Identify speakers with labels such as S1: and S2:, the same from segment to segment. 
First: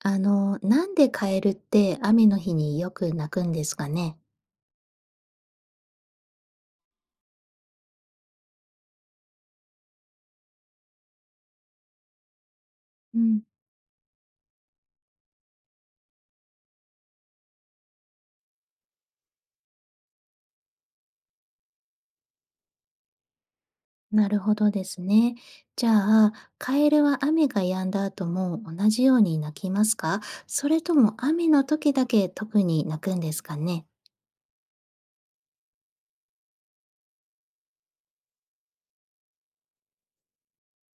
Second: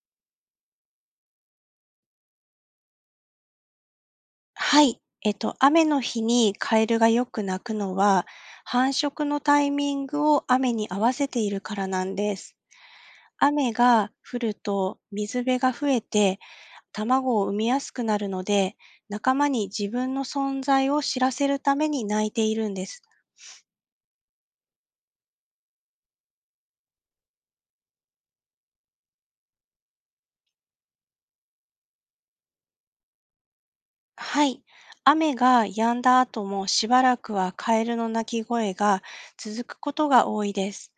S1: あの、なんでカエルって雨の日によく鳴くんですかね。
S2: はい。雨の日にカエルがよく鳴くのは、繁殖のタイミングを雨に合わせているからなんです。
S1: うん、
S2: 雨が降ると水辺が増えて卵を産みやすくなるので、仲間に自分の存在を知らせるために鳴いているんです。
S1: なるほどですね。じゃあ、カエルは雨が止んだ後も同じように鳴きますか、それとも雨の時だけ特に鳴くんですかね。
S2: はい。雨が止んだ後もしばらくはカエルの鳴き声が続くことが多いです。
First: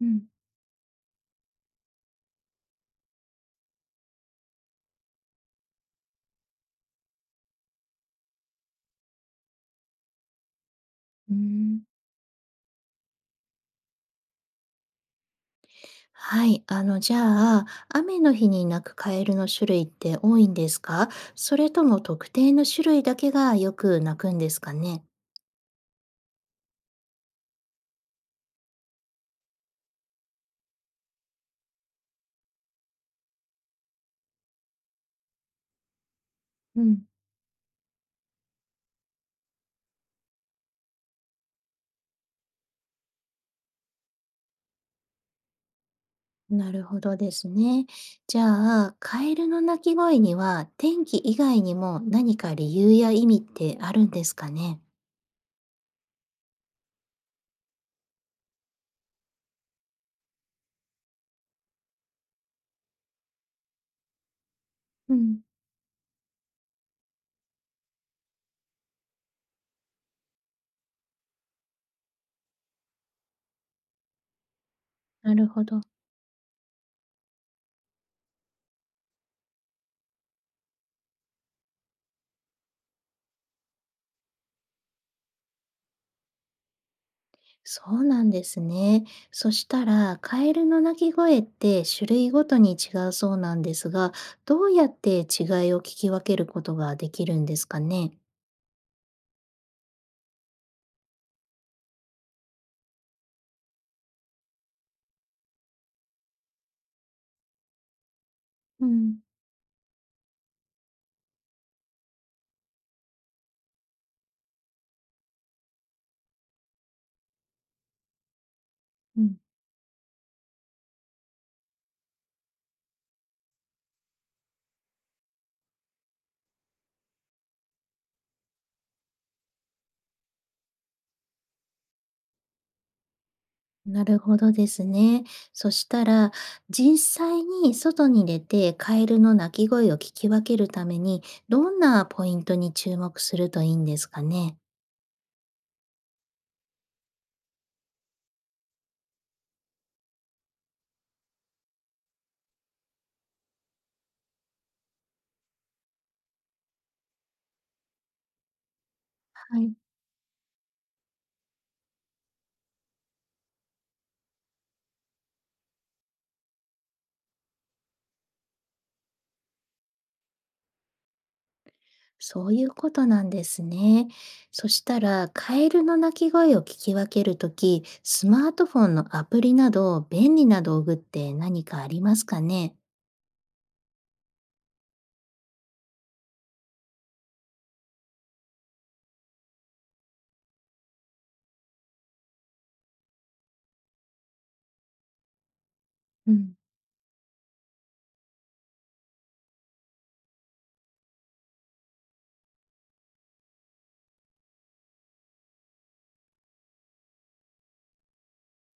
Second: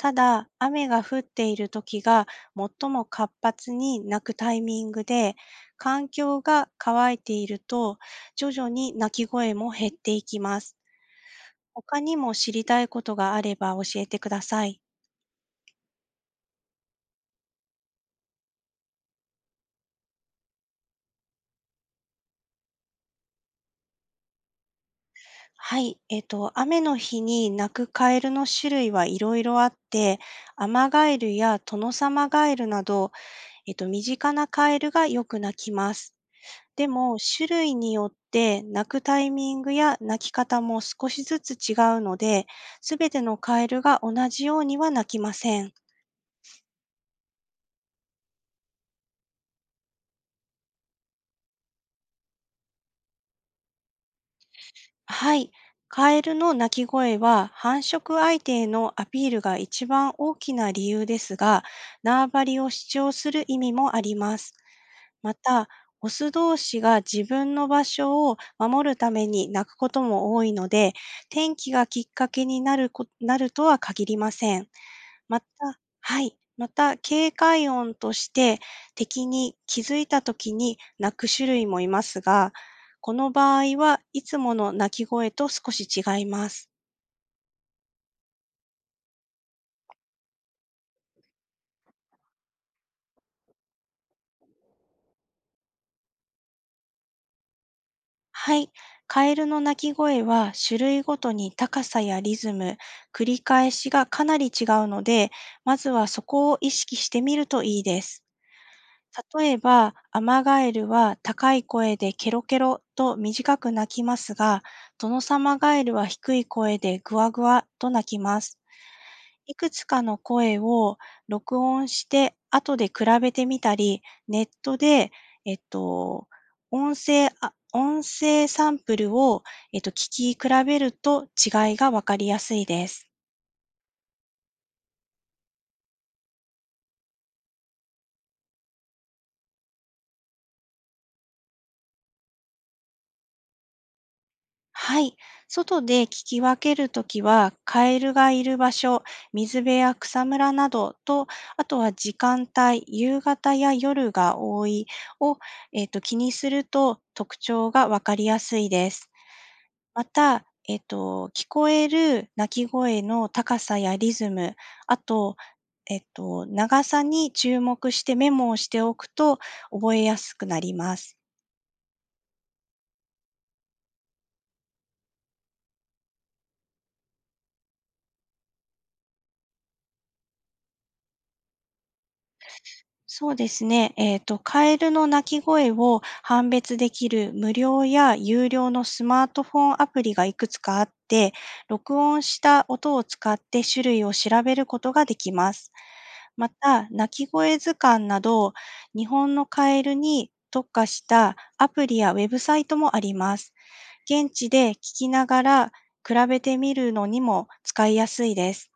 S1: うん、
S2: だ、雨が降っている時が最も活発に鳴くタイミングで、環境が乾いていると徐々に鳴き声も減っていきます。
S1: うーん。
S2: 他にも知りたいことがあれば教えてください。
S1: はい、あの、じゃあ、雨の日に鳴くカエルの種類って多いんですか、それとも特定の種類だけがよく鳴くんですかね。
S2: はい。雨の日に鳴くカエルの種類はいろいろあって、アマガエルやトノサマガエルなど身近なカエルがよく鳴きます。でも、種類によって鳴くタイミングや鳴き方も少しずつ違うので、すべてのカエルが同じようには鳴きません。
S1: なるほどですね。じゃあ、カエルの鳴き声には天気以外にも何か理由や意味ってあるんですかね。
S2: はい。カエルの鳴き声は繁殖相手へのアピールが一番大きな理由ですが、縄張りを主張する意味もあります。
S1: う
S2: ま
S1: ん、
S2: た、オス同士が自分の場所を守るために鳴くことも多いので、天気がきっかけになるとは限りません。
S1: な
S2: また
S1: るほど。
S2: はい。また、警戒音として敵に気づいた時に鳴く種類もいますが、この場合はいつもの鳴き声と少し違います。
S1: そうなんですね。そしたら、カエルの鳴き声って種類ごとに違うそうなんですが、どうやって違いを聞き分けることができるんですかね。
S2: はい。カエルの鳴き声は種類ごとに高さやリズム、繰り返しがかなり違うので、まずはそこを意識してみるといいです。
S1: うん。
S2: 例えば、アマガエルは高い声でケロケロと短く鳴きますが、トノサマガエルは低い声でグワグワと鳴きます。
S1: うん。
S2: いくつかの声を録音して、後で比べてみたり、ネットで、えっと、音声サンプルを、聞き比べると違いがわかりやすいです。
S1: なるほどですね。そしたら、実際に外に出てカエルの鳴き声を聞き分けるために、どんなポイントに注目するといいんですかね？
S2: はい。外で聞き分けるときは、カエルがいる場所、水辺や草むらなどと、あとは時間帯、夕方や夜が多いを、気にすると特徴がわかりやすいです。
S1: はい、
S2: また、聞こえる鳴き声の高さやリズム、あと、長さに注目してメモをしておくと覚えやすくなります。
S1: そういうことなんですね。そしたら、カエルの鳴き声を聞き分けるとき、スマートフォンのアプリなど便利な道具って何かありますかね？
S2: そうですね。カエルの鳴き声を判別できる無料や有料のスマートフォンアプリがいくつかあって、録音した音を使って種類を調べることができます。
S1: う
S2: ま
S1: ん。
S2: た、鳴き声図鑑など、日本のカエルに特化したアプリやウェブサイトもあります。現地で聞きながら比べてみるのにも使いやすいです。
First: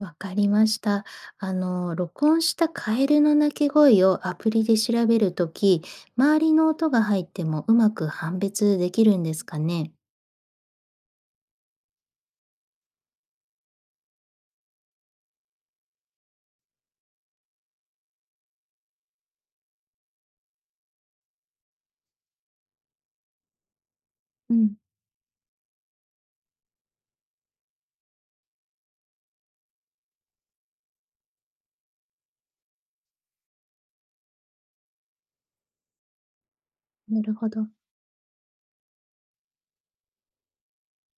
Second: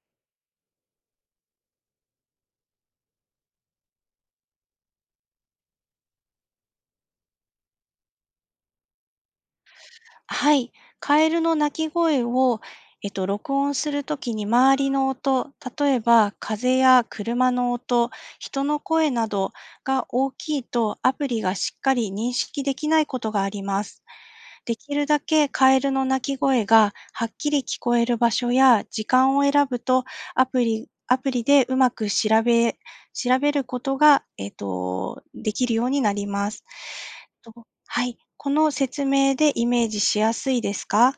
S1: わかりました。あの、録音したカエルの鳴き声をアプリで調べるとき、周りの音が入ってもうまく判別できるんですかね。
S2: はい。カエルの鳴き声を、録音するときに周りの音、例えば風や車の音、人の声などが大きいとアプリがしっかり認識できないことがあります。
S1: うん、
S2: できるだけカエルの鳴き声がはっきり聞こえる場所や時間を選ぶと、アプリでうまく調べることが、できるようになります。
S1: なるほ
S2: と
S1: ど。
S2: はい、この説明でイメージしやすいですか？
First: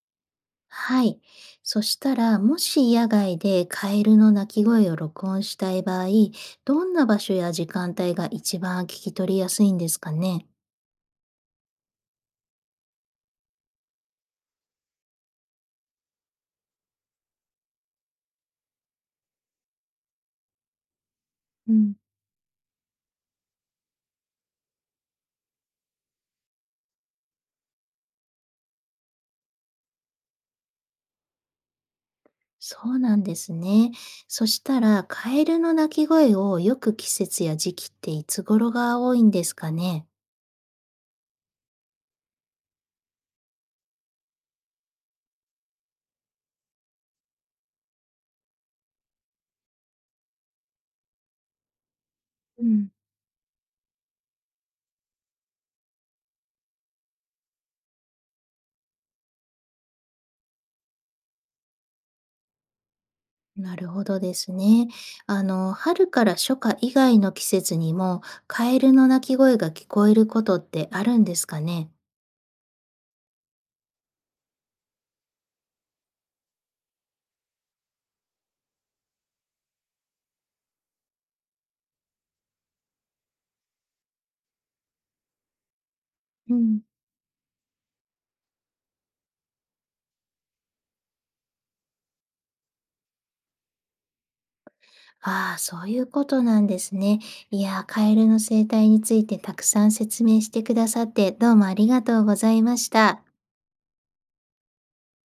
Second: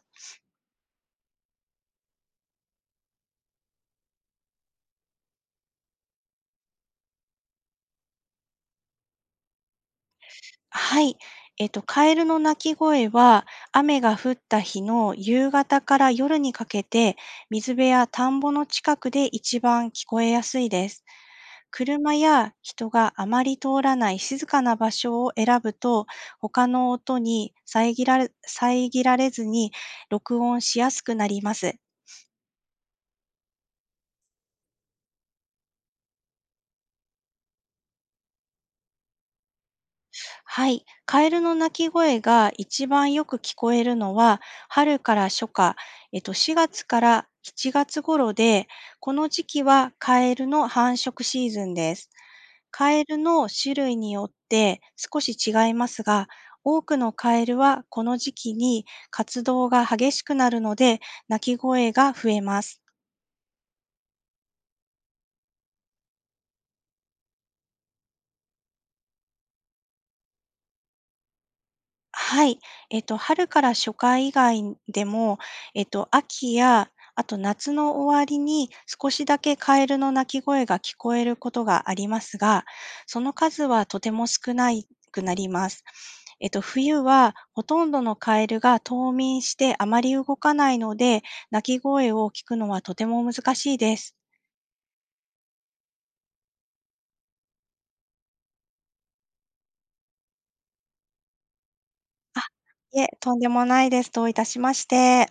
S1: はい。そしたら、もし野外でカエルの鳴き声を録音したい場合、どんな場所や時間帯が一番聞き取りやすいんですかね。
S2: はい。カエルの鳴き声は、雨が降った日の夕方から夜にかけて、水辺や田んぼの近くで一番聞こえやすいです。
S1: うん、
S2: 車や人があまり通らない静かな場所を選ぶと、他の音に遮られずに録音しやすくなります。
S1: そうなんですね。そしたら、カエルの鳴き声をよく季節や時期っていつ頃が多いんですかね。
S2: はい。カエルの鳴き声が一番よく聞こえるのは、春から初夏、4月から7月頃で、この時期はカエルの繁殖シーズンです。
S1: うん、
S2: カエルの種類によって少し違いますが、多くのカエルはこの時期に活動が激しくなるので、鳴き声が増えます。
S1: なるほどですね。あの、春から初夏以外の季節にも、カエルの鳴き声が聞こえることってあるんですかね。
S2: はい。春から初夏以外でも、秋や、あと夏の終わりに少しだけカエルの鳴き声が聞こえることがありますが、その数はとても少なくなります。
S1: うん。
S2: 冬はほとんどのカエルが冬眠してあまり動かないので、鳴き声を聞くのはとても難しいです。
S1: ああ、そういうことなんですね。いやー、カエルの生態についてたくさん説明してくださって、どうもありがとうご
S2: あ、
S1: ざいまし
S2: いえ、
S1: た。
S2: とんでもないです。どういたしまして。